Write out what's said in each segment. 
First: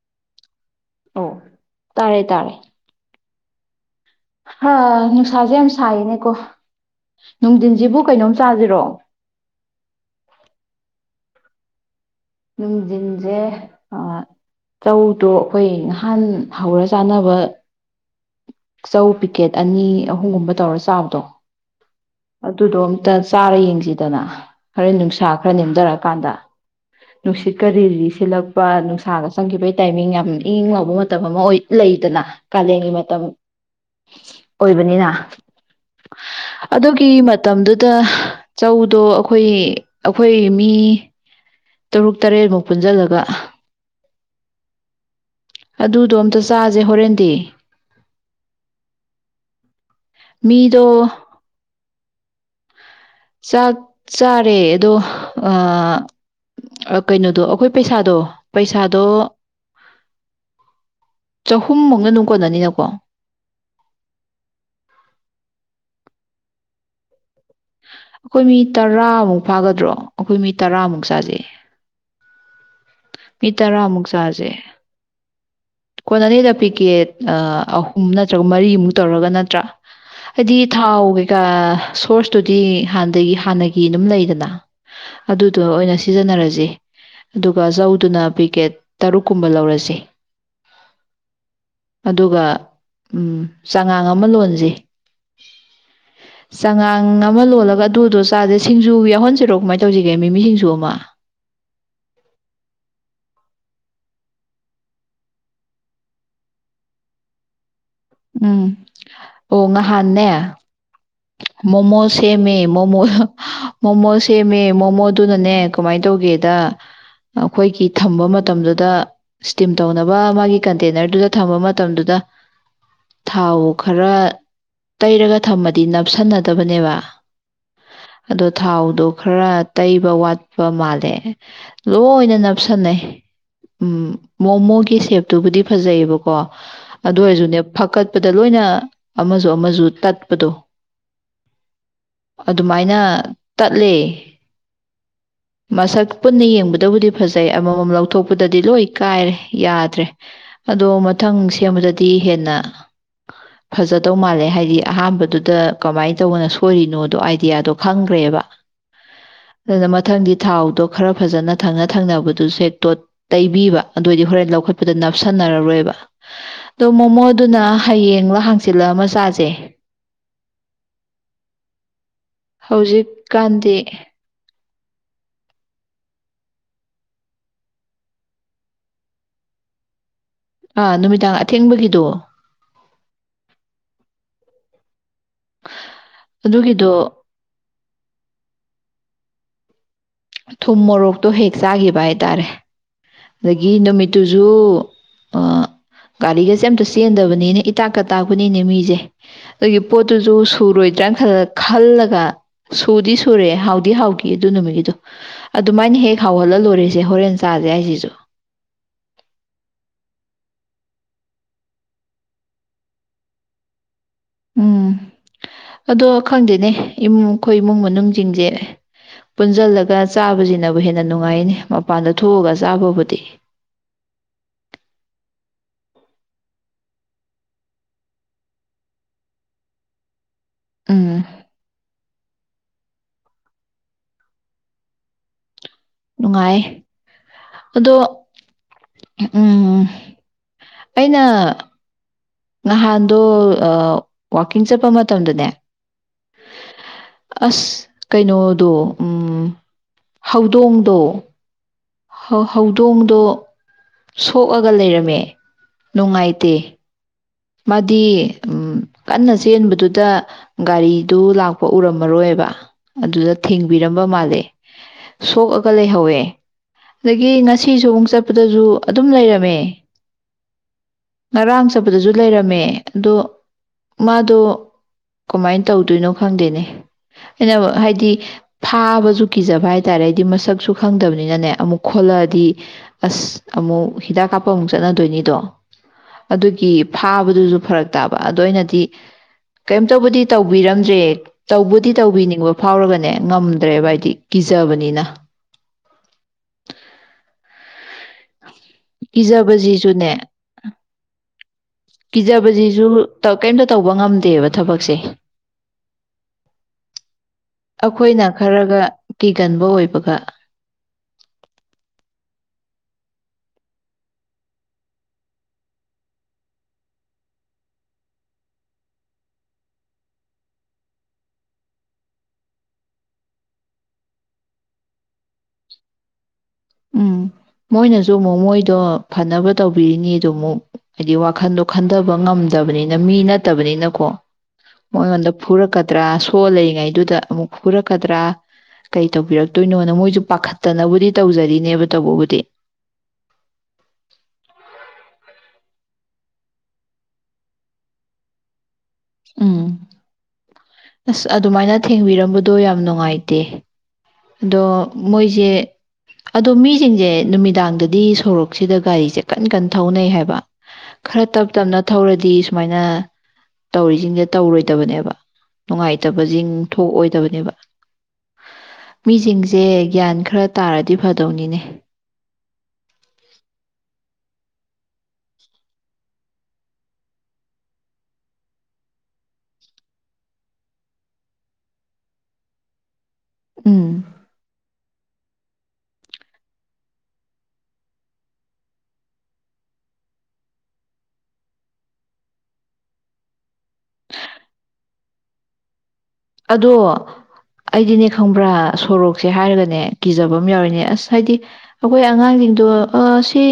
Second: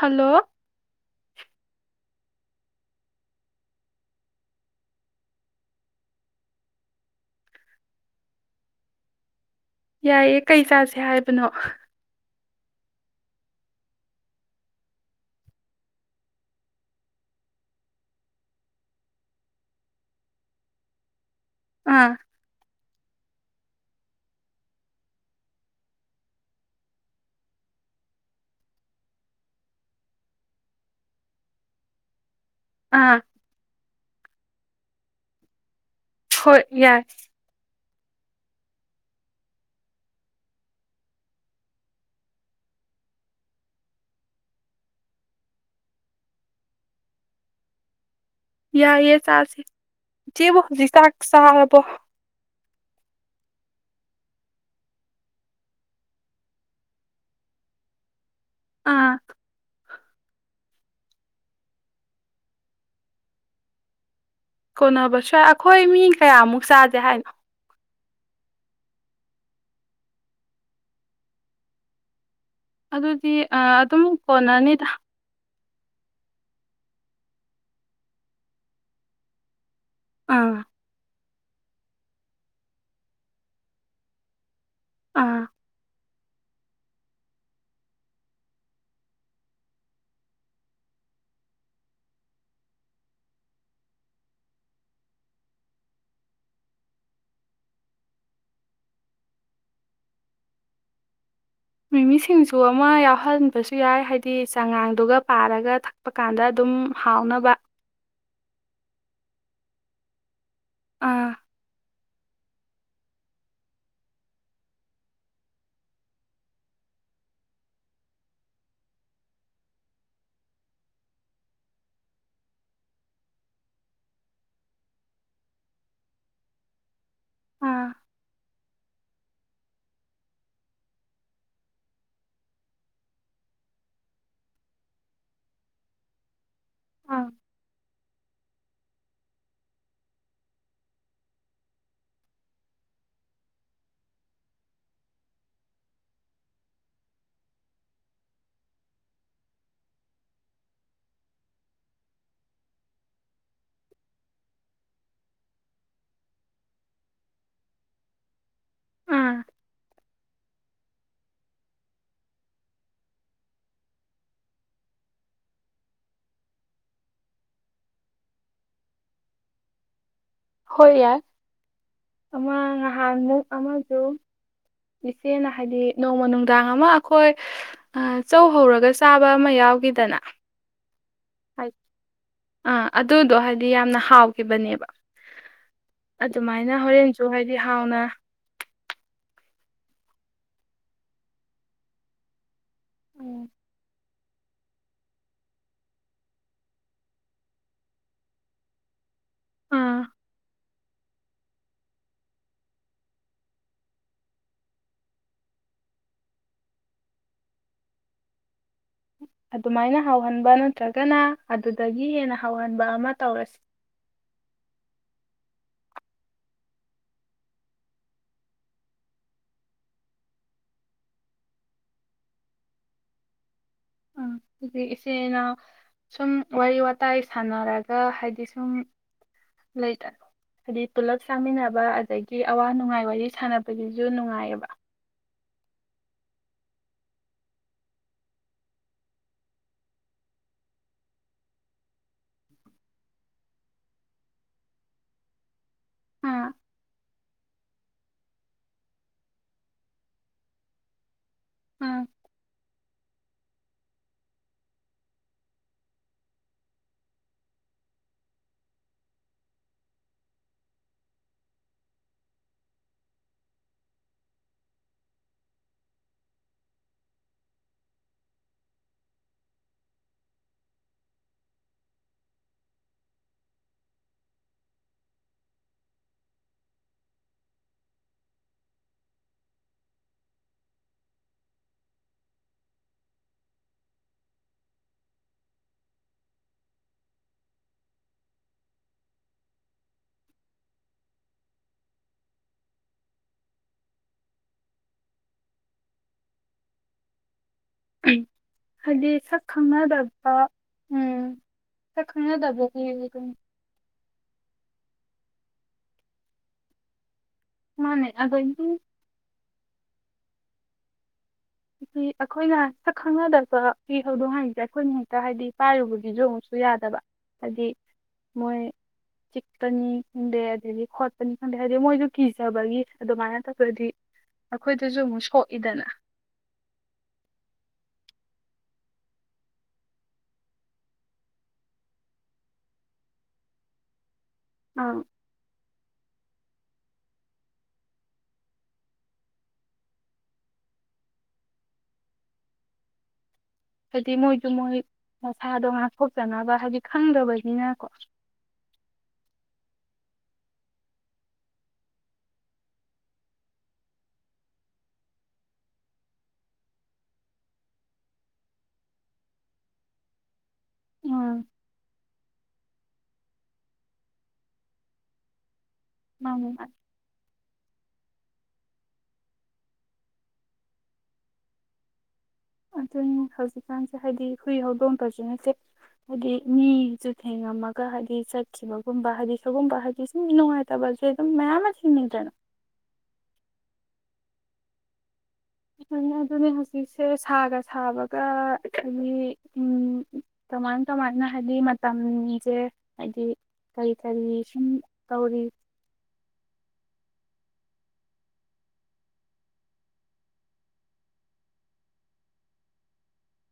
hello ꯑꯣ ꯇꯥꯔꯦ ꯇꯥꯔꯦ ꯍꯥ ꯅꯨꯡꯁꯥꯁꯦ ꯌꯥꯝ ꯁꯥꯏꯌꯦꯅꯦꯀꯣ ꯅꯨꯡꯊꯤꯟꯁꯤꯕꯨ ꯀꯩꯅꯣꯝ ꯆꯥꯁꯤꯔꯣ ꯌꯥꯏꯌꯦ ꯀꯩ [unintelligible] ꯅꯨꯡꯗꯤꯜꯁꯦ ꯑꯥ ꯆꯧꯗꯣ ꯑꯩꯈꯣꯏ ꯅꯍꯥꯟ ꯍꯧꯔ ꯆꯥꯅꯕ ꯆꯧ ꯄꯤꯀꯦꯠ ꯑꯅꯤ ꯑꯍꯨꯝꯒꯨꯝꯕ ꯇꯧꯔ ꯆꯥꯕꯗꯣ ꯑꯥ ꯑꯗꯨꯗꯣ ꯑꯝꯇ ꯆꯥꯔ ꯌꯦꯡꯁꯤꯗꯅ ꯈꯔ ꯅꯨꯡꯁꯥ ꯈꯔ ꯅꯦꯝꯊꯔꯀꯥꯟꯗ ꯅꯨꯡꯁꯤꯠꯀ ꯔꯤꯔꯤ ꯁꯤꯠꯂꯛꯄ ꯅꯨꯡꯁꯥꯒ ꯆꯪꯈꯤꯕꯒꯤ ꯇꯥꯏꯃꯤꯡ ꯌꯥꯝ ꯏꯪ ꯏꯪ ꯂꯥꯎꯕ ꯃꯇꯝ ꯑꯃ ꯑꯣꯏ ꯂꯩꯗꯅ ꯀꯥꯂꯦꯟꯒꯤ ꯑꯥ ꯑꯣꯏꯕꯅꯤꯅ ꯍꯣꯏ ꯌꯥꯏ ꯑꯗꯨꯒꯤ ꯃꯇꯝꯗꯨ ꯆꯧꯗꯣ ꯑꯩꯈꯣꯏ ꯑꯩꯈꯣꯏ ꯃꯤ ꯇꯔꯨꯛ ꯇꯔꯦꯠꯃꯨꯛ ꯄꯨꯟꯁꯤꯜꯂꯒ ꯑꯗꯨꯗꯣ ꯑꯝꯇ ꯆꯥꯁꯦ ꯍꯣꯔꯦꯟꯗꯤ ꯌꯥꯏꯌꯦ ꯆꯥꯁꯦ ꯏꯆꯦꯕꯨ [unintelligible] ꯃꯤꯗꯣ ꯍꯨꯖꯤꯛ ꯆꯥꯛ ꯆꯥꯔꯕꯣ ꯆꯥꯛ ꯆꯥꯔꯦ ꯑꯗꯣ ꯑ ꯀꯩꯅꯣꯗꯣ ꯑꯩꯈꯣꯏ ꯄꯩꯁꯥꯗꯣ ꯄꯩꯁꯥꯗꯣ ꯑꯥ ꯆꯍꯨꯝ ꯃꯨꯛꯅ ꯗꯨꯝ ꯀꯣꯟꯂꯅꯤꯅꯀꯣ ꯀꯣꯟꯅꯕꯁꯨ ꯌꯥꯏ ꯑꯩꯈꯣꯏ ꯃꯤ ꯀꯌꯥꯃꯨꯛ ꯆꯥꯥꯖꯦ ꯍꯥꯏꯅꯣ ꯑꯩꯈꯣꯏ ꯃꯤ ꯇꯔꯥꯃꯨꯛ ꯐꯥꯒꯗ꯭ꯔꯣ ꯑꯩꯈꯣꯏ ꯃꯤ ꯇꯔꯥꯃꯨꯛ ꯆꯥꯖꯦ ꯑꯗꯨꯗꯤ ꯑ ꯑꯗꯨꯝ ꯀꯣꯟꯅꯅꯤꯗ ꯀꯣꯟꯅꯤꯗ ꯄꯤꯛꯀꯦꯠ ꯑ ꯑꯍꯨꯝ ꯅꯠꯇ꯭ꯔꯒ ꯃꯔꯤꯃꯨꯛ ꯇꯧꯔꯒ ꯅꯠꯇ꯭ꯔꯥ ꯍꯥꯏꯗꯤ ꯑꯥ ꯊꯥꯎ ꯗ ꯑ ꯁꯣꯔ꯭ꯁꯇꯨꯗꯤ ꯍꯥꯟꯅꯗꯒꯤ ꯍꯥꯟꯅꯒꯤ ꯑꯗꯨꯝ ꯂꯩꯗꯅ ꯑꯥ ꯑꯗꯨꯗꯣ ꯑꯣꯏꯅ ꯁꯤ ꯁꯤꯖꯤꯟꯅꯔꯁꯦ ꯑꯗꯨ ꯑꯗꯨꯒ ꯆꯧꯗꯨꯅ ꯄꯦꯛꯀꯦꯠ ꯇꯔꯨꯛꯀꯨꯝꯕ ꯂꯧꯔꯁꯤ ꯑꯗꯨꯒ ꯎꯝ ꯆꯉꯥꯡ ꯑꯃ ꯂꯣꯟꯂꯖꯤ ꯆꯉꯥꯡ ꯑꯃ ꯂꯣꯜꯂꯒ ꯑꯗꯨꯗꯣ ꯆꯥꯥꯁꯦ ꯁꯤꯡꯖꯨ ꯌꯥꯎꯍꯟꯁꯤꯔꯣ ꯀꯃꯥꯏꯅ ꯇꯧꯁꯤꯒꯦ ꯃꯤꯃꯤ ꯁꯤꯡꯖꯨ ꯑꯃ ꯃꯤꯃꯤ ꯁꯤꯡꯖꯨ ꯑꯃ ꯌꯥꯎꯍꯟꯕꯁꯨ ꯌꯥꯏ ꯍꯥꯏꯗꯤ ꯆꯉꯥꯡꯗꯨꯒ ꯄꯥꯔꯒ ꯊꯛꯄ ꯀꯥꯟꯗ ꯑꯗꯨꯝ ꯍꯥꯎꯅꯕ ꯎꯝ ꯑꯣ ꯉꯍꯥꯟꯅꯦ ꯑꯥ ꯃꯣꯃꯣ ꯁꯦꯝꯃꯦ ꯃꯣꯃꯣ ꯍ ꯃꯣꯃꯣ ꯁꯦꯝꯃꯦ ꯃꯣꯃꯣꯗꯨꯅꯅꯦ ꯀꯃꯥꯏ ꯇꯧꯒꯦꯗ ꯑꯩꯈꯣꯏꯒꯤ ꯊꯝꯕ ꯃꯇꯝꯗꯨꯗ ꯁ꯭ꯇꯤꯝ ꯇꯧꯅꯕ ꯃꯥꯒꯤ ꯀꯟꯇꯦꯟꯅ꯭ꯔꯗꯨꯗ ꯊꯝꯕ ꯃꯇꯝꯗꯨꯗ ꯊꯥꯎ ꯈꯔ ꯇꯩꯔꯒ ꯊꯝꯕ ꯗꯤ ꯅꯞꯁꯟꯅꯗꯕꯅꯦꯕ ꯑꯥ ꯑꯗꯣ ꯊꯥꯎꯗꯣ ꯈꯔ ꯇꯩꯕ ꯋꯥꯠꯄ ꯃꯥꯜꯂꯦ ꯂꯣꯏꯅ ꯅꯞꯁꯟꯅꯩ ꯎꯝ ꯃꯣꯃꯣꯒꯤ ꯁꯦꯞꯇꯨꯕꯨꯗꯤ ꯐꯖꯩꯌꯦꯕꯀꯣ ꯑꯗꯨ ꯑꯥ ꯑꯣꯏꯔꯁꯨꯅꯦ ꯐꯛꯀꯠꯄꯗ ꯂꯣꯏꯅ ꯑꯃꯁꯨ ꯑꯃꯁꯨ ꯇꯠꯄꯗꯣ ꯑꯗꯨꯃꯥꯏꯅ ꯇꯠꯂꯦ ꯃꯁꯛ ꯄꯨꯟꯅ ꯌꯦꯡꯕꯗꯕꯨꯗꯤ ꯐꯖꯩ ꯑꯃꯃꯝ ꯂꯧꯊꯣꯛꯄꯗꯗꯤ ꯂꯣꯏ ꯀꯥꯏꯔꯦ ꯌꯥꯗ꯭ꯔꯦ ꯑꯗꯣ ꯃꯊꯪ ꯁꯦꯝꯕꯗꯗꯤ ꯍꯦꯟꯅ ꯐꯖꯗꯧ ꯃꯥꯜꯂꯦ ꯍꯥꯏꯗꯤ ꯑꯍꯥꯟꯕꯗꯨ ꯗ ꯀꯃꯥꯏꯅ ꯇꯧꯕꯅꯣ ꯁꯣꯏꯔꯤꯅꯣꯗꯣ ꯑꯥꯏꯗꯤꯌꯥꯗꯣ ꯈꯪꯒ꯭ꯔꯦꯕ ꯑꯥ ꯑꯗꯨꯅ ꯃꯊꯪꯗꯤ ꯊꯥꯎꯗꯣ ꯈꯔ ꯐꯖꯅ ꯊꯪꯅ ꯊꯪꯅꯕꯗꯨ ꯁꯦꯠ ꯇꯣꯠ ꯇꯩꯕꯤꯕ ꯑꯗꯨꯑꯣꯏꯗꯤ ꯍꯣꯔꯦꯟ ꯂꯧꯈꯠꯄꯗ ꯅꯞꯁꯟꯅꯔꯔꯣꯏꯕ ꯑꯗꯣ ꯃꯣꯃꯣꯗꯨꯅ ꯍꯌꯦꯡꯂ ꯍꯪꯆꯤꯠꯂꯃ ꯆꯥꯁꯦ ꯍꯣꯏ ꯌꯥꯏ ꯑꯃ ꯉꯍꯥꯟꯃꯨꯛ ꯍꯧꯖꯤꯛꯀꯥꯟꯗꯤ ꯑꯃꯁꯨ ꯏꯆꯦꯅ ꯍꯥꯏꯗꯤ ꯅꯣꯡꯃ ꯅꯨꯡꯗꯥꯡ ꯑꯃ ꯑꯩꯈꯣꯏ ꯆꯧ ꯍꯧꯔꯒ ꯆꯥꯕ ꯑꯃ ꯌꯥꯎꯈꯤꯗꯅ ꯑꯥ ꯅꯨꯃꯤꯗꯥꯡ ꯑꯊꯦꯡꯕꯒꯤꯗꯣ ꯑꯥ ꯑꯗꯨꯗꯣ ꯍꯥꯏꯗꯤ ꯌꯥꯝꯅ ꯍꯥꯎꯈꯤꯕꯅꯦꯕ ꯑꯗꯨꯃꯥꯏꯅ ꯑꯗꯨꯒꯤꯗꯣ ꯍꯣꯔꯦꯟꯁꯨ ꯍꯥꯏꯗꯤ ꯍꯥꯎꯅ ꯊꯨꯝ ꯃꯣꯔꯣꯛꯇꯣ ꯍꯦꯛ ꯆꯥꯒꯤꯕ ꯍꯥꯏꯇꯥꯔꯦ ꯎꯝ ꯑꯗꯒꯤ ꯅꯨꯃꯤꯠ ꯇꯨꯁꯨ ꯒꯥꯔꯤꯒꯁꯦ ꯑꯝꯇ ꯆꯦꯟꯗꯕꯅꯤꯅ ꯏꯇꯥꯛꯀ ꯇꯥꯛꯄꯅꯤꯅꯦ ꯃꯤꯁꯦ ꯑꯗꯨꯒꯤ ꯑꯥ ꯄꯣꯠꯇꯨꯁꯨ ꯁꯨꯔꯣꯏꯗ꯭ꯔꯅ ꯈꯜ ꯈꯜꯂꯒ ꯁꯨꯗꯤ ꯁꯨꯔꯦ ꯍꯥꯎꯗꯤ ꯍꯥꯎꯈꯤ ꯑꯗꯨ ꯅꯨꯃꯤꯠꯒꯤꯗꯣ ꯑꯗꯨꯃꯥꯏꯅ ꯍꯦꯛ ꯍꯥꯎꯍꯜꯂ ꯂꯣꯏꯔꯦꯁꯦ ꯍꯣꯔꯦꯟ ꯆꯥꯁꯦ ꯍꯥꯏꯁꯤꯁꯨ ꯑꯗꯨꯃꯥꯏꯅ ꯍꯥꯎꯍꯟꯕ ꯅꯠꯇ꯭ꯔꯒꯅ ꯑꯗꯨꯗꯒꯤ ꯍꯦꯟꯅ ꯍꯥꯎꯍꯟꯕ ꯑꯃ ꯇꯧꯔꯁꯤ ꯎꯝ ꯑꯗꯣ ꯈꯪꯗꯦꯅꯦ ꯏꯃꯨꯡ ꯑꯩꯈꯣꯏ ꯏꯃꯨꯡ ꯃꯅꯨꯡꯖꯤꯡꯖꯦ ꯄꯨꯟꯖꯜꯂꯒ ꯆꯥꯕꯁꯤꯅꯕꯨ ꯍꯦꯟꯅ ꯅꯨꯡꯉꯥꯏꯅꯦ ꯃꯄꯥꯟꯗ ꯊꯣꯛꯑꯒ ꯆꯥꯕꯕꯨꯗꯤ ꯎꯝ ꯑꯗꯨꯗꯤ ꯏꯆꯦꯅ ꯁꯨꯝ ꯋꯥꯔꯤ ꯋꯥꯇꯥꯏ ꯁꯥꯟꯅꯔꯒ ꯍꯥꯏꯗꯤ ꯁꯨꯝ ꯂꯩꯗꯅ ꯍꯥꯏꯗꯤ ꯄꯨꯂꯞ ꯎꯝ ꯆꯥꯡꯃꯤꯟꯅꯕ ꯑꯗꯒꯤ ꯑꯋꯥ ꯅꯨꯡꯉꯥꯏ ꯋꯥꯔꯤ ꯁꯥꯟꯅꯕꯒꯤꯁꯨ ꯅꯨꯡꯉꯥꯏꯌꯦꯕ ꯅꯨꯡꯉꯥꯏ ꯑꯗꯣ ꯎꯝ ꯑꯩꯅ ꯅꯍꯥꯟꯗꯣ ꯋꯥꯀꯤꯡ ꯆꯠꯄ ꯃꯇꯝꯗꯅꯦ ꯑꯥ ꯑꯁ ꯀꯩꯅꯣꯗꯣ ꯍꯧꯗꯣꯡꯗꯣ ꯑꯥ ꯍꯧ ꯍꯧꯗꯣꯡꯗꯣ ꯁꯣꯛꯑꯒ ꯂꯩꯔꯝꯃꯦ ꯅꯨꯡꯉꯥꯏꯇꯦ ꯃꯥꯗꯤ ꯀꯟꯅ ꯆꯦꯟꯕꯗꯨꯗ ꯒꯥꯔꯤꯗꯨ ꯂꯥꯛꯄ ꯎꯔꯝꯃꯔꯣꯏꯕ ꯑꯗꯨꯗ ꯊꯦꯡꯕꯤꯔꯝꯕ ꯃꯥꯜꯂꯦ ꯁꯣꯛꯑꯒ ꯂꯩꯍꯧꯋꯦ ꯑꯗꯒꯤ ꯉꯁꯤꯁꯨ ꯑꯃꯨꯛ ꯆꯠꯄꯗꯁꯨ ꯑꯗꯨꯝ ꯂꯩꯔꯝꯃꯦ ꯉꯔꯥꯡ ꯆꯠꯄꯗꯁꯨ ꯂꯩꯔꯝꯃꯦ ꯑꯗꯣ ꯃꯥꯗꯣ ꯀꯃꯥꯏꯅ ꯇꯧꯗꯣꯏꯅꯣ ꯈꯪꯗꯦꯅꯦ ꯑꯩꯅ ꯍꯥꯏꯗꯤ ꯐꯥꯕꯁꯨ ꯀꯤꯖꯕ ꯍꯥꯏ ꯇꯔꯦ ꯑꯩꯗꯤ ꯃꯁꯛꯁꯨ ꯈꯪꯗꯕꯅꯤꯅꯅꯦ ꯑꯃꯨꯛ ꯈꯣꯠꯂꯛꯑꯗꯤ ꯑꯁ ꯑꯃꯨꯛ ꯍꯤꯗꯥꯛ ꯀꯥꯞꯄ ꯑꯃꯨꯛ ꯆꯠꯅꯗꯣꯏꯅꯤꯗꯣ ꯑꯗꯨꯒꯤ ꯐꯥꯕꯗꯨꯁꯨ ꯐꯔꯛ ꯇꯥꯕ ꯑꯗꯨꯗꯣ ꯑꯣꯏꯅꯗꯤ ꯀꯩꯝꯇꯕꯨꯗꯤ ꯇꯧꯕꯤꯔꯝꯗ꯭ꯔꯦ ꯇꯧꯕꯗꯤ ꯇꯧꯕꯤꯅꯤꯡꯕ ꯐꯥꯎꯔꯒꯅꯦ ꯉꯝꯗ꯭ꯔꯦꯕ ꯍꯥꯏꯗꯤ ꯀꯤꯖꯕꯅꯤꯅ ꯎꯝ ꯍꯥꯏꯗꯤ ꯁꯛ ꯀꯤꯖꯕꯁꯤꯁꯨꯅꯦ ꯈꯪꯅꯗꯕ ꯎꯝ ꯁꯛ ꯈꯪꯅꯗꯕꯒꯤ ꯀꯣ ꯠꯇꯦꯕ ꯊꯕꯛꯁꯦ ꯃꯥꯅꯦ ꯑꯩꯈꯣꯏꯅ ꯑꯗꯒꯤ ꯈꯔꯒ ꯀꯤꯒꯅ ꯏ ꯍꯕ ꯈ ꯍꯥꯏꯗꯤ ꯑꯩꯈꯣꯏꯅ ꯁꯛ ꯈꯪꯅꯗꯕ ꯀꯤ ꯍꯧꯗꯣꯡ ꯍꯥꯏꯔꯤꯁꯦ ꯑꯩꯈꯣꯏꯅ ꯍꯦꯛꯇ ꯍꯥꯏꯗꯤ ꯄꯥꯏꯔꯨꯕꯒꯤꯁꯨ ꯑꯃꯨꯛꯁꯨ ꯌꯥꯗꯕ ꯍꯥꯏꯗꯤ ꯃꯣꯏ ꯆꯤꯛꯄꯅꯤ ꯈꯪꯗꯦ ꯑꯗꯒꯤ ꯈꯣꯠꯄꯅꯤ ꯈꯪꯗꯦ ꯍꯥꯏꯗꯤ ꯃꯣꯏꯁꯨ ꯀꯤꯖꯕꯒꯤ ꯑꯗꯨꯃꯥꯏꯅ ꯇꯧꯗꯗꯤ ꯑꯩꯈꯣꯏꯗꯁꯨ ꯑꯃꯨꯛ ꯁꯣꯛꯏꯗꯅ ꯎꯝ ꯃꯣꯏꯅꯁꯨ ꯑꯃꯨꯛ ꯃꯣꯏꯗꯣ ꯐꯅꯕ ꯇꯧꯕꯤꯔꯤꯅꯤꯗꯣ ꯑꯃꯨꯛ ꯍꯥꯏꯗꯤ ꯋꯥꯈꯟꯗꯣ ꯈꯟꯊꯕ ꯉꯝꯗꯕꯅꯤꯅ ꯃꯤ ꯅꯠꯇꯕꯅꯤꯅꯀꯣ ꯑꯪ ꯑꯣꯗ ꯄ ꯄꯨꯔꯛꯇ ꯊꯣꯜꯂꯤꯔꯤꯉꯩꯗꯨꯗ ꯑꯃꯨꯛ ꯐꯨꯔꯛꯀꯗ꯭ꯔꯥ ꯀꯩ ꯇꯧꯕꯤꯔꯛꯇꯣꯏꯅꯣꯅ ꯃꯣꯏꯁꯨ ꯄꯥꯈꯠꯇꯅꯕꯨꯗꯤ ꯇꯧꯖꯔꯤ ꯅꯕ ꯇꯧꯕꯗꯤ ꯍꯥꯏꯗꯤ ꯃꯣꯏꯁꯨ ꯃꯣꯏ ꯃꯁꯥꯗꯣ ꯉꯥꯛꯊꯣꯛꯆꯅꯕ ꯍꯥꯏꯗꯤ ꯈꯪꯗꯕꯅꯤꯅꯀꯣ ꯎꯝ ꯑꯁ ꯑꯗꯨꯃꯥꯏꯅ ꯊꯦꯡꯕꯤꯔꯝꯕꯗꯣ ꯌꯥꯝ ꯅꯨꯡꯉꯥꯏꯇꯦ ꯑꯗꯣ ꯃꯣꯏꯁꯦ ꯑꯗꯣ ꯃꯤꯁꯤꯡꯁꯦ ꯅꯨꯃꯤꯗꯥꯡꯗꯗꯤ ꯁꯣꯔꯣꯛꯁꯤꯗ ꯒꯥꯔꯤꯁꯦ ꯀꯟ ꯀꯟꯅ ꯊꯧꯅꯩ ꯍꯥꯏꯕ ꯈꯔ ꯎꯝ ꯇꯞ ꯇꯞꯅ ꯊꯧꯔꯗꯤ ꯗꯤ ꯁꯨꯃꯥꯏꯅ ꯇꯧꯔꯤꯁꯤꯡꯁꯦ ꯇꯧꯔꯣꯏꯗꯕꯅꯦꯕ ꯃꯥꯅꯤ ꯅꯨꯡꯉꯥꯏꯇꯕꯁꯤꯡ ꯃꯥꯅꯤ ꯊꯣꯛꯑꯣꯏꯗꯕꯅꯦꯕ ꯃꯤꯁꯤꯡꯁꯦ ꯒ꯭ꯌꯥꯟ ꯈꯔ ꯇꯥꯔꯗꯤ ꯐꯗꯧꯅꯤꯅꯦ ꯑꯗꯨ ꯍꯧꯖꯤꯛꯀꯥꯟꯁꯦ ꯍꯥꯏꯗꯤ ꯍꯨꯏ ꯍꯧꯗꯣꯡꯄꯁꯤꯅꯁꯦ ꯍꯥꯏꯗꯤ ꯃꯤꯁꯨ ꯊꯦꯡꯉꯝꯃꯒ ꯍꯥꯏꯗꯤ ꯆꯠꯈꯤꯕꯒꯨꯝꯕ ꯍꯥꯏꯕꯗꯤ ꯁꯒꯨꯝꯕ ꯍꯥꯏꯗꯤ ꯁꯨꯝ ꯅꯨꯡꯉꯥꯏꯇꯕꯁꯦ ꯑꯗꯨꯝ ꯃꯌꯥꯝ ꯑꯃ ꯊꯤꯡꯅꯤꯡꯗ꯭ꯔꯦꯅ ꯎꯝ ꯑꯗꯨꯅꯦ ꯍꯧꯖꯤꯛꯁꯦ ꯁꯥꯒ ꯁꯥꯕꯒ ꯍꯥꯏꯗꯤ ꯀꯃꯥꯏꯅ ꯀꯃꯥꯏꯅ ꯍꯥꯏꯗꯤ ꯃꯇꯝꯁꯦ ꯍꯥꯏꯗꯤ ꯀꯔꯤ ꯀꯔꯤ ꯁꯨꯝ ꯇꯧꯔꯤ ꯑꯗꯣ ꯑꯩꯗꯤꯅꯦ ꯈꯪꯕ꯭ꯔꯥ ꯁꯣꯔꯣꯛꯁꯦ ꯍꯥꯏꯔꯒꯅꯦ ꯀꯤꯖꯕ ꯑꯃ ꯌꯥꯎꯔꯤꯅꯦ ꯑꯁ ꯍꯥꯏꯗꯤ ꯑꯩꯈꯣꯏ ꯑꯉꯥꯡꯁꯤꯡꯗꯣ ꯁꯤ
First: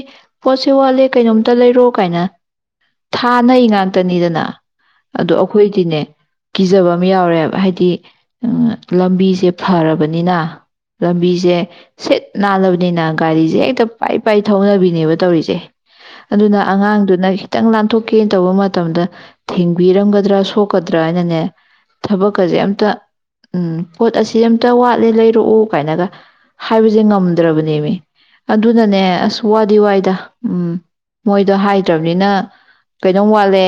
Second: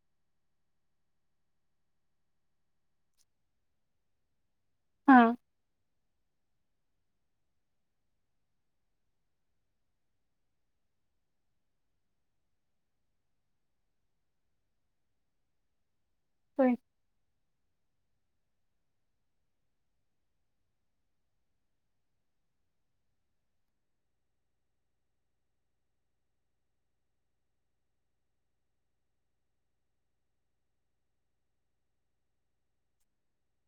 ꯄꯣꯠꯁꯦ ꯋꯥꯠꯂꯦ ꯀꯩꯅꯣꯝꯇ ꯂꯩꯔꯣ ꯀꯥꯏꯅ ꯊꯥꯅꯩ ꯉꯥꯛꯇꯅꯤꯗꯅ ꯑ ꯑꯥ ꯑꯩꯈꯣꯏꯗꯤꯅꯦ ꯀꯤꯖꯕ ꯑꯃ ꯌꯥꯎꯔꯦꯕ ꯍꯥꯏꯗꯤ ꯂꯝꯕꯤꯁꯦ ꯐꯔꯕꯅꯤꯅ ꯂꯝꯕꯤꯁꯦ ꯁꯤꯠ ꯅꯥꯜꯂꯕꯅꯤꯅ ꯒꯥꯔꯤꯁꯦ ꯍꯦꯛꯇ ꯄꯥꯏ ꯄꯥꯏ ꯊꯧꯅꯕꯤꯅꯦꯕ ꯇꯧꯔꯤꯁꯦ ꯑꯗꯨꯅ ꯍꯣꯏ ꯑꯉꯥꯡꯗꯨꯅ ꯈꯤꯇꯪ ꯂꯥꯟ ꯇꯣꯛꯀꯦꯅ ꯇꯧꯕ ꯃꯇꯝꯗ ꯊꯤꯡꯕꯤꯔꯝꯒꯗ꯭ꯔꯥ ꯁꯣꯛꯀꯗ꯭ꯔꯥ ꯍꯥꯏꯅꯅꯦ ꯊꯕꯛꯀꯁꯦ ꯑꯝꯇ ꯎꯝ ꯄꯣꯠ ꯑꯁꯤ ꯑꯝꯇ ꯋꯥꯠꯂꯦ ꯂꯩꯔꯛꯎ ꯀꯥꯏꯅꯒ ꯍꯥꯏꯕꯁꯦ ꯉꯝꯗ꯭ꯔꯕꯅꯦꯃꯤ ꯑꯗꯨꯅꯅꯦ ꯑꯁ ꯋꯥꯗꯤ ꯋꯥꯏꯗ ꯎꯝ ꯃꯣꯏꯗꯣ ꯍꯥꯏꯗ꯭ꯔꯕꯅꯤꯅ ꯀꯩꯩꯅꯣꯝ ꯋꯥꯠꯂꯦ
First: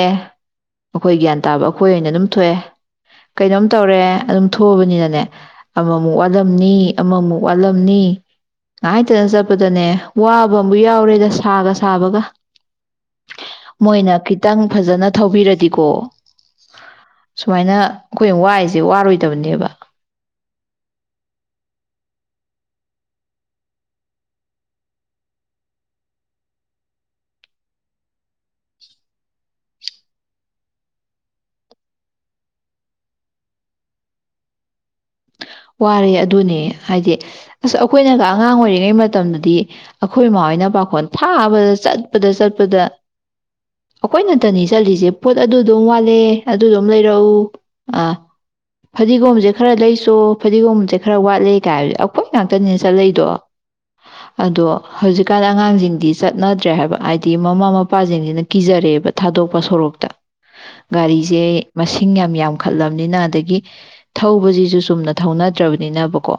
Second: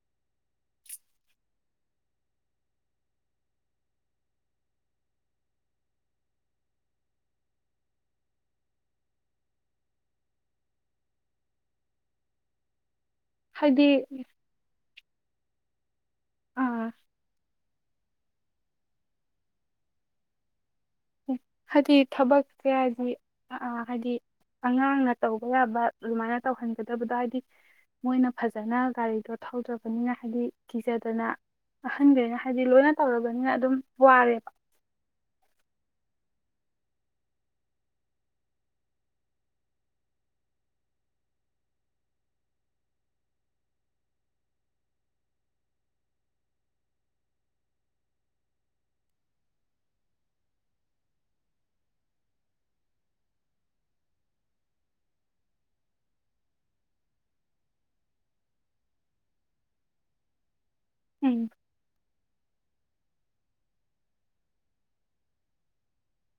ꯑꯩꯈꯣꯏ ꯒ꯭ꯌꯥꯟ ꯇꯥꯕ ꯑꯩꯈꯣꯏ ꯑꯣꯏꯅ ꯑꯗꯨꯝ ꯊꯣꯛꯑꯦ ꯀꯩꯅꯣꯝ ꯇꯧꯔꯦ ꯑꯗꯨꯝ ꯊꯣꯛꯑꯕꯅꯤꯅꯅꯦ ꯑꯃꯃꯨꯛ ꯋꯥꯠꯂꯝꯅꯤ ꯑꯃꯃꯨꯛ ꯋꯥꯠꯂꯝꯅꯤ ꯉꯍꯥꯏꯇꯅ ꯆꯠꯄꯗꯅꯦ ꯋꯥꯕ ꯑꯃ ꯌꯥꯎꯔꯦꯗ ꯁꯥꯒ ꯁꯥꯕꯒ ꯍꯥꯏꯗꯤ ꯃꯣꯏꯅ ꯈꯤꯇꯪ ꯐꯖꯅ ꯊꯧꯕꯤꯔꯗꯤꯀꯣ ꯑꯥ [inaudible] ꯁꯨꯃꯥꯏꯅ ꯑꯩꯈꯣꯏ ꯋꯥꯏꯁꯦ ꯋꯥꯔꯣꯏꯗꯕꯅꯦꯕ ꯍꯥꯏꯗꯤ ꯊꯕꯛꯁꯦ ꯍꯥꯏꯗꯤ ꯍꯥꯏꯗꯤ ꯑꯉꯥꯡꯅ ꯇꯧꯕ ꯌꯥꯕ ꯑꯗꯨꯃꯥꯏꯅ ꯇꯧꯍꯟꯒꯗꯕꯗꯣ ꯍꯥꯏꯗꯤ ꯃꯣꯏꯅ ꯐꯖꯅ ꯒꯥꯔꯤꯗꯣ ꯊꯧꯗ꯭ꯔꯕꯅꯤꯅ ꯍꯥꯏꯗꯤ ꯀꯤꯖꯗꯅ ꯑꯍꯟꯈꯅ ꯍꯥꯏꯕꯗꯤ ꯂꯣꯏꯅ ꯇꯧꯔꯕꯅꯤꯅ ꯑꯗꯨꯝ ꯋꯥꯔꯦꯕ ꯋꯥꯔꯦ ꯑꯗꯨꯅꯦ ꯍꯥꯏꯗꯤ ꯑꯁ ꯑꯩꯈꯣꯏꯅꯒ ꯑꯉꯥꯡ ꯑꯣꯏꯔꯤꯉꯩ ꯃꯇꯝꯗꯗꯤ ꯑꯩꯈꯣꯏ ꯏꯃꯥ ꯍꯣꯏꯅ ꯄꯥꯈꯣꯜ ꯐꯥꯕꯗ ꯆꯠꯄꯗ ꯆꯠꯄꯗ ꯑꯩꯈꯣꯏꯅꯇꯅꯤ ꯆꯠꯂꯤꯁꯦ ꯄꯣꯠ ꯑꯗꯨ ꯑꯗꯨꯝ ꯋꯥꯠꯂꯦ ꯑꯗꯨ ꯑꯗꯨꯝ ꯂꯩꯔꯛꯎ ꯑꯥ ꯐꯗꯤꯒꯣꯝꯁꯦ ꯈꯔ ꯂꯩꯁꯨ ꯐꯗꯤꯒꯣꯝꯕꯁꯦ ꯈꯔ ꯋꯥꯠꯂꯦ ꯀꯥꯏꯕꯁ ꯑꯩꯈꯣꯏ ꯉꯥꯛꯇꯅꯤꯅ ꯆꯠꯂꯗꯣ ꯑꯗꯣ ꯍꯧꯖꯤꯛꯀꯥꯟ ꯑꯉꯥꯡꯁꯤꯡꯗꯤ ꯆꯠꯅꯗ꯭ꯔꯦ ꯍꯥꯏꯕ ꯍꯥꯏꯗꯤ ꯃꯃꯥ ꯃꯄꯥꯁꯤꯡꯁꯤꯅ ꯀꯤꯖꯔꯛꯑꯦꯕ ꯊꯥꯗꯣꯛꯄ ꯁꯣꯔꯣꯛꯇ ꯎꯝ ꯒꯥꯔꯤꯁꯦ ꯃꯁꯤꯡ ꯌꯥꯝ ꯌꯥꯝ ꯈꯠꯂꯕꯅꯤꯅ ꯑꯗꯒꯤ ꯊꯧꯕꯁꯤꯁꯨ ꯁꯨꯝꯅ ꯊꯧꯅꯗ꯭ꯔꯕꯅꯤꯅꯕꯀꯣ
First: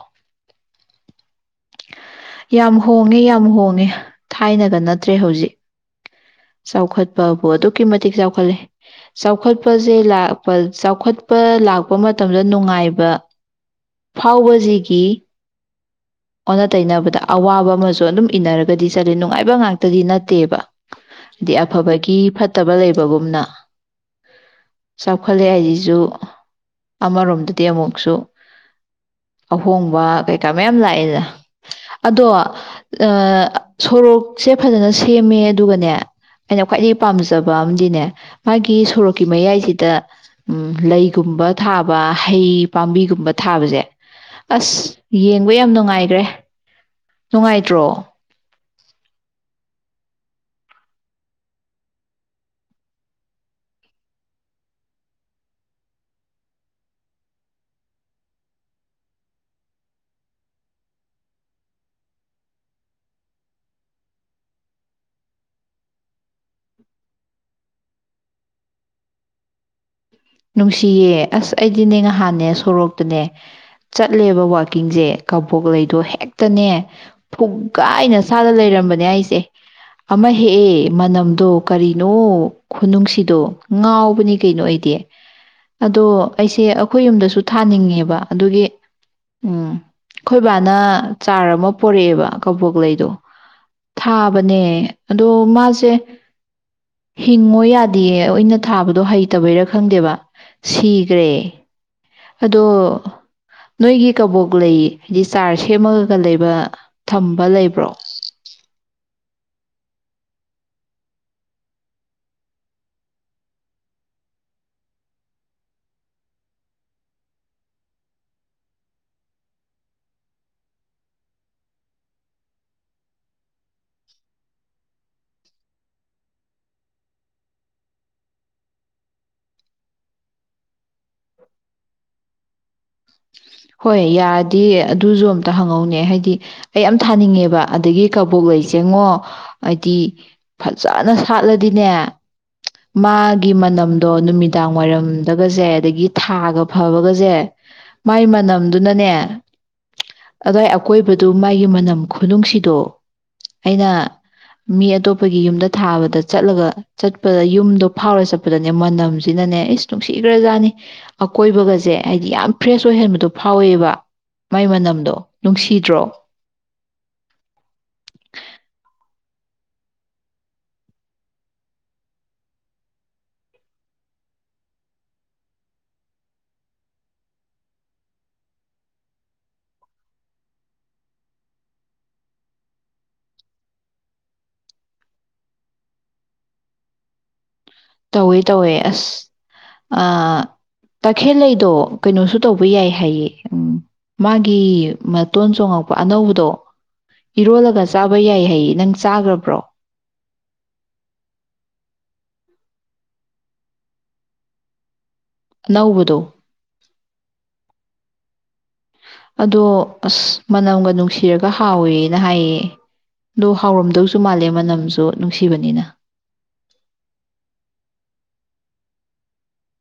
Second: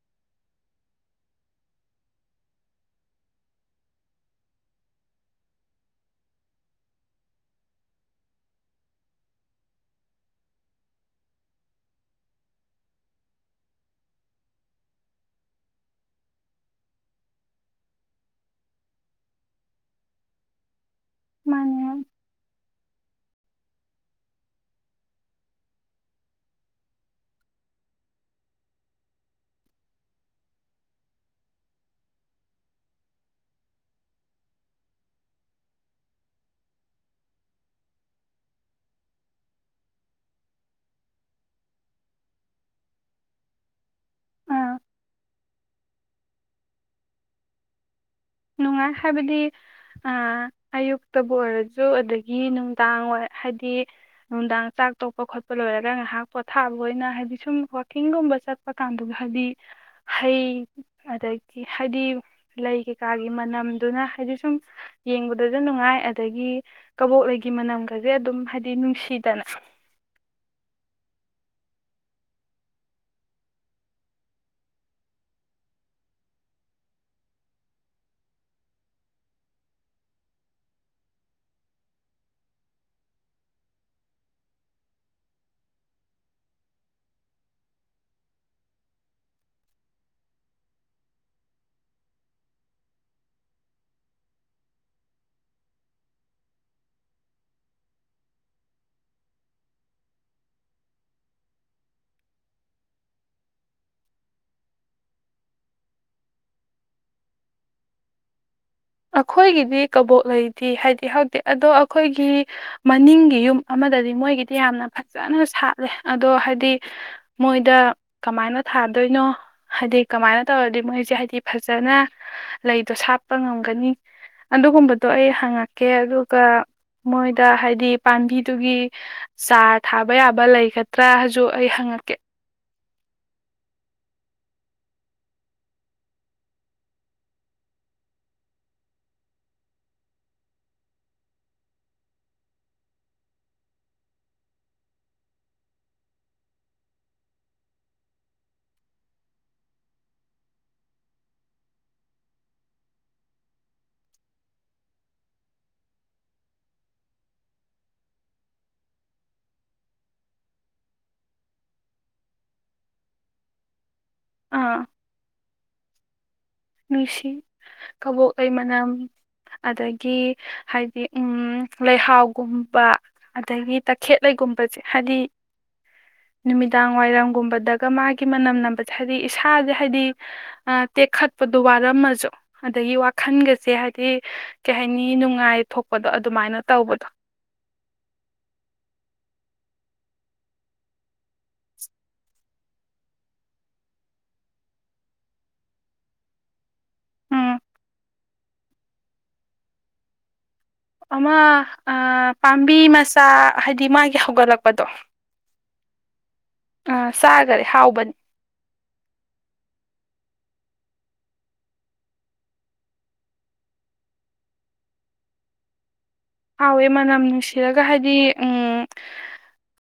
ꯌꯥꯝ ꯍꯣꯡꯉꯦ ꯌꯥꯝ ꯍꯣꯡꯉꯦ ꯊꯥꯏꯅꯒ ꯅꯠꯇ꯭ꯔꯦ ꯍꯧꯖꯤꯛ ꯆꯥꯎꯈꯠꯄꯕꯨ ꯑꯗꯨꯛꯀꯤ ꯃꯇꯤꯛ ꯆꯥꯎꯈꯠꯂꯦ ꯆꯥꯎꯈꯠꯄꯁꯦ ꯂꯥꯛꯄ ꯆꯥꯎꯈꯠꯄ ꯂꯥꯛꯄ ꯃꯇꯝꯗ ꯅꯨꯡꯉꯥꯏꯕ ꯐꯥꯎꯕꯁꯤꯒꯤ ꯑꯣꯟꯅ ꯇꯩꯅꯕꯗ ꯑꯋꯥꯕ ꯑꯃꯁꯨ ꯑꯗꯨꯝ ꯏꯟꯅꯔꯒꯗꯤ ꯆꯠꯂ ꯅꯨꯡꯉꯥꯏꯕ ꯉꯥꯛꯇꯗꯤ ꯅꯠꯇꯦꯕ ꯍꯥꯏꯗꯤ ꯃꯥꯅꯦ ꯑꯐꯕꯒꯤ ꯐꯠꯇꯕ ꯂꯩꯕ ꯒꯨꯝꯅ ꯆꯥꯎꯈꯠꯂꯦ ꯍꯥꯏꯁꯤꯁꯨ ꯑꯃꯔꯣꯝꯗꯗꯤ ꯑꯃꯨꯛꯁꯨ ꯑꯍꯣꯡꯕ ꯀꯩꯀꯥ ꯃꯌꯥꯝ ꯂꯥꯛꯑꯦꯅ ꯑꯗꯣ ꯁꯣꯔꯣꯛꯁꯦ ꯐꯖꯅ ꯁꯦꯝꯃꯦ ꯑꯗꯨꯒꯅꯦ ꯑꯩꯅ ꯈ꯭ꯋꯥꯏꯗꯒꯤꯩ ꯄꯥꯝꯖꯕ ꯑꯃꯗꯤꯅꯦ ꯃꯥꯒꯤ ꯁꯣꯔꯣꯛꯀꯤ ꯃꯌꯥꯏꯁꯤꯗ ꯂꯩꯒꯨꯝꯕ ꯊꯥꯕ ꯍꯩ ꯄꯥꯝꯕꯤꯒꯨꯝꯕ ꯊꯥꯕꯁꯦ ꯑꯥ ꯑꯁ ꯌꯦꯡꯕ ꯌꯥꯝ ꯅꯨꯡꯉꯥꯏꯈ꯭ꯔꯦ ꯅꯨꯡꯉꯥꯏꯇ꯭ꯔꯣ ꯅꯨꯡꯉꯥꯏ ꯍꯥꯏꯕꯗꯤ ꯑꯌꯨꯛꯇꯕꯨ ꯑꯣꯏꯔꯁꯨ ꯑꯗꯒꯤ ꯅꯨꯡꯗꯥꯡ ꯋꯥ ꯍꯥꯏꯗꯤ ꯅꯨꯡꯗꯥꯡ ꯆꯥꯛ ꯇꯣꯛꯄ ꯈꯣꯠꯄ ꯂꯣꯏꯔꯒ ꯉꯥꯏꯍꯥꯛ ꯄꯣꯊꯥꯕ ꯑꯣꯏꯅ ꯍꯥꯏꯗꯤ ꯁꯨꯝ ꯋꯥꯛꯀꯤꯡꯒꯨꯝꯕ ꯆꯠꯄ ꯀꯥꯟꯗꯨꯗ ꯍꯥꯏꯗꯤ ꯍꯩ ꯑꯗꯒꯤ ꯍꯥꯏꯗꯤ ꯂꯩ ꯆꯥꯒꯤ ꯃꯅꯝꯗꯨꯅ ꯍꯥꯏꯗꯤ ꯁꯨꯝ ꯌꯦꯡꯕꯗꯁꯨ ꯅꯨꯡꯉꯥꯏ ꯑꯗꯒꯤ ꯀꯕꯣꯛꯂꯩꯒꯤ ꯃꯅꯝꯒꯁꯦ ꯑꯗꯨꯝ ꯍꯥꯏꯗꯤ ꯅꯨꯡꯁꯤꯗꯅ ꯅꯨꯡꯁꯤꯌꯦ ꯑꯁ ꯑꯩꯗꯤꯅꯦ ꯅꯍꯥꯟꯅꯦ ꯁꯣꯔꯣꯛꯇꯅꯦ ꯆꯠꯂꯦꯕ ꯋꯥꯛꯀꯤꯡꯁꯦ ꯀꯕꯣꯛ ꯂꯩꯗꯣ ꯍꯦꯛꯇꯅꯦ ꯐꯨꯒꯥꯏꯅ ꯁꯥꯥꯅ ꯂꯩꯔꯝꯕꯅꯦ ꯑꯩꯁꯦ ꯑꯃ ꯍꯦꯛꯑꯦ ꯃꯅꯝꯗꯣ ꯀꯔꯤꯅꯣ ꯈꯨꯅꯨꯡꯁꯤꯗꯣ ꯉꯥꯎꯕꯅꯤ ꯀꯩꯅꯣ ꯑꯩꯗꯤ ꯑꯗꯣ ꯑꯩꯁꯦ ꯑꯩꯈꯣꯏ ꯌꯨꯝꯗꯁꯨ ꯊꯥꯅꯤꯡꯉꯦꯕ ꯑꯗꯨꯒꯤ ꯎꯝ ꯑꯩꯣꯏꯕꯥꯅ ꯆꯥꯔ ꯑꯃ ꯄꯣꯔꯛꯑꯦꯕ ꯀꯣꯛꯂꯗꯣ ꯊꯥꯕꯅꯦ ꯑꯗꯣ ꯃꯥꯁꯦ ꯍꯤꯡꯉꯣ ꯌꯥꯗꯦ ꯑꯣꯏꯅ ꯊꯥꯕꯗꯣ ꯍꯩꯇꯕꯩꯔ ꯈꯪꯗꯦꯕ ꯁꯤꯈ꯭ꯔꯦ ꯑꯗꯣ ꯅꯣꯏꯒꯤ ꯀꯕꯣꯛ ꯂꯩ ꯍꯥꯏꯗꯤ ꯆꯥꯔ ꯁꯦꯝꯃꯒꯒ ꯂꯩꯕ ꯊꯝꯕ ꯂꯩꯕ꯭ꯔꯣ ꯑꯩꯈꯣꯏꯒꯤꯗꯤ ꯀꯕꯣꯛ ꯂꯩꯗꯤ ꯍꯥꯏꯗꯤ ꯍꯧꯗꯤꯤ ꯑꯗꯣ ꯑꯩꯈꯣꯏꯒꯤ ꯃꯅꯤꯡꯒꯤ ꯌꯨꯝ ꯑꯃꯗꯗꯤ ꯃꯣꯏꯒꯤꯗꯤ ꯌꯥꯝꯅ ꯐꯖꯅ ꯁꯥꯠꯂꯦ ꯑꯗꯣ ꯍꯥꯏꯗꯤ ꯃꯣꯏꯗ ꯀꯃꯥꯏꯅ ꯊꯥꯗꯣꯏꯅꯣ ꯍꯥꯏꯗꯤ ꯀꯃꯥꯏꯅ ꯇꯧꯔꯗꯤ ꯃꯣꯏꯁꯦ ꯍꯥꯏꯗꯤ ꯐꯖꯅ ꯂꯩꯗꯣ ꯁꯥꯠꯄ ꯉꯝ ꯍꯪꯒꯅꯤ ꯑꯗꯨꯒꯨꯝꯕꯗꯣ ꯑꯩ ꯍꯪꯉꯛꯀꯦ ꯑꯗꯨꯒ ꯃꯣꯏꯗ ꯍꯥꯏꯗꯤ ꯄꯥꯝꯕꯤꯗꯨꯒꯤ ꯆꯥꯔ ꯊꯥꯕ ꯌꯥꯕ ꯂꯩꯒꯗ꯭ꯔꯥ ꯍꯥꯏꯁꯨ ꯑꯩ ꯍꯪꯉꯛꯀꯦ ꯍꯣꯏ ꯌꯥꯔꯗꯤ ꯑꯗꯨꯁꯨ ꯑꯝꯇ ꯍꯪꯍꯧꯅꯦ ꯍꯥꯏꯗꯤ ꯑꯩ ꯌꯥꯝ ꯊꯥꯅꯤꯡꯉꯦꯕ ꯑꯗꯒꯤ ꯀꯕꯣꯛ ꯂꯩ ꯆꯦꯉꯣ ꯍꯥꯏꯗꯤ ꯐꯖꯅ ꯁꯥꯠꯂꯗꯤꯅꯦ ꯃꯥꯒꯤ ꯃꯅꯝꯗꯣ ꯅꯨꯃꯤꯗꯥꯡ ꯋꯥꯏꯔꯝꯗꯒꯁꯦ ꯑꯗꯒꯤ ꯊꯥꯒ ꯐꯕꯒꯁꯦ ꯃꯥꯏ ꯃꯅꯝꯗꯨꯅꯅꯦ ꯑꯗꯋꯥꯏ ꯑꯀꯣꯏꯕꯗꯨ ꯃꯥꯒꯤ ꯃꯅꯝ ꯈꯨꯅꯨꯡꯁꯤꯗꯣ ꯑꯩꯅ ꯃꯤ ꯑꯇꯣꯞꯄꯒꯤ ꯌꯨꯝꯗ ꯊꯥꯕꯗ ꯆꯠꯂꯒ ꯆꯠꯄꯗ ꯌꯨꯝꯗꯣ ꯐꯥꯎꯔ ꯆꯠꯄꯗꯅꯦ ꯃꯅꯝꯁꯤꯅꯅꯦ ꯏꯁꯁ ꯅꯨꯡꯁꯤꯈ꯭ꯔꯖꯥꯠꯅꯤ ꯑꯀꯣꯏꯕꯒꯁꯦ ꯍꯥꯏꯗꯤ ꯌꯥꯝ ꯐ꯭ꯔꯦꯁ ꯑꯣꯏꯍꯟꯕꯗꯣ ꯐꯥꯎꯋꯦꯕ ꯃꯥꯏ ꯑꯥ ꯃꯅꯝꯗꯣ ꯅꯨꯡꯁꯤꯗ꯭ꯔꯣ ꯅꯨꯡꯁꯤ ꯀꯕꯣꯛꯂꯩ ꯃꯅꯝ ꯑꯗꯒꯤ ꯍꯥꯏꯗꯤ ꯂꯩꯍꯥꯎꯒꯨꯝꯕ ꯑꯗꯒꯤ ꯇꯈꯦꯠꯂꯩꯒꯨꯝꯕꯁꯦ ꯍꯥꯏꯗꯤ ꯅꯨꯃꯤꯗꯥꯡ ꯋꯥꯏꯔꯝꯒꯨꯝꯕꯗꯒ ꯃꯥꯒꯤ ꯃꯅꯝ ꯅꯝꯕꯁꯦ ꯍꯥꯏꯕꯗꯤ ꯏꯁꯥꯁꯦ ꯍꯥꯏꯗꯤ ꯇꯦꯛꯈꯠ ꯄꯗꯨ ꯋꯥꯔꯝꯃꯁꯨ ꯑꯗꯒꯤ ꯋꯥꯈꯟꯒꯁꯦ ꯍꯥꯏꯗꯤ ꯀꯩ ꯍꯥꯏꯅꯤ ꯅꯨꯡꯉꯥꯏ ꯊꯣꯛꯄꯗꯣ ꯑꯗꯨꯃꯥꯏꯅ ꯇꯧꯕꯗꯣ ꯇꯧꯋꯦ ꯇꯧꯋꯦ ꯑꯁ ꯇꯈꯦꯜꯂꯩꯗꯣ ꯀꯩꯅꯣꯁꯨ ꯇꯧꯕ ꯌꯥꯏ ꯍꯥꯏꯌꯦ ꯎꯝ ꯃꯥꯒꯤ ꯃꯇꯣꯟ ꯆꯣꯉꯛꯄ ꯑꯅꯧꯕꯗꯣ ꯎꯝ ꯏꯔꯣꯜꯂꯒ ꯆꯥꯕ ꯌꯥꯏ ꯍꯥꯏꯌꯦ ꯅꯪ ꯆꯥꯈ꯭ꯔꯕ꯭ꯔꯣ ꯑꯃ ꯄꯥꯝꯕꯤ ꯃꯆꯥ ꯍꯥꯏꯗꯤ ꯃꯥꯒꯤ ꯍꯧꯒꯠꯂꯛꯄꯗꯣ ꯑꯅꯧꯕꯗꯣ ꯑꯥ ꯆꯥꯈꯔꯦ ꯍꯥꯎꯕꯅꯤ ꯑꯗꯣ ꯑꯁ ꯃꯅꯝꯒ ꯅꯨꯡꯁꯤꯔꯒ ꯍꯥꯎꯋꯦꯅ ꯍꯥꯏꯌꯦ ꯑꯗꯣ ꯍꯥꯎꯔꯝꯗꯧꯁꯨ ꯃꯥꯜꯂꯦ ꯃꯅꯝꯁꯨ ꯅꯨꯡꯁꯤꯕꯅꯤꯅ ꯍꯥꯎꯋꯦ ꯃꯅꯝ ꯅꯨꯡꯁꯤꯔꯒ ꯍꯥꯏꯗꯤ ꯎꯝ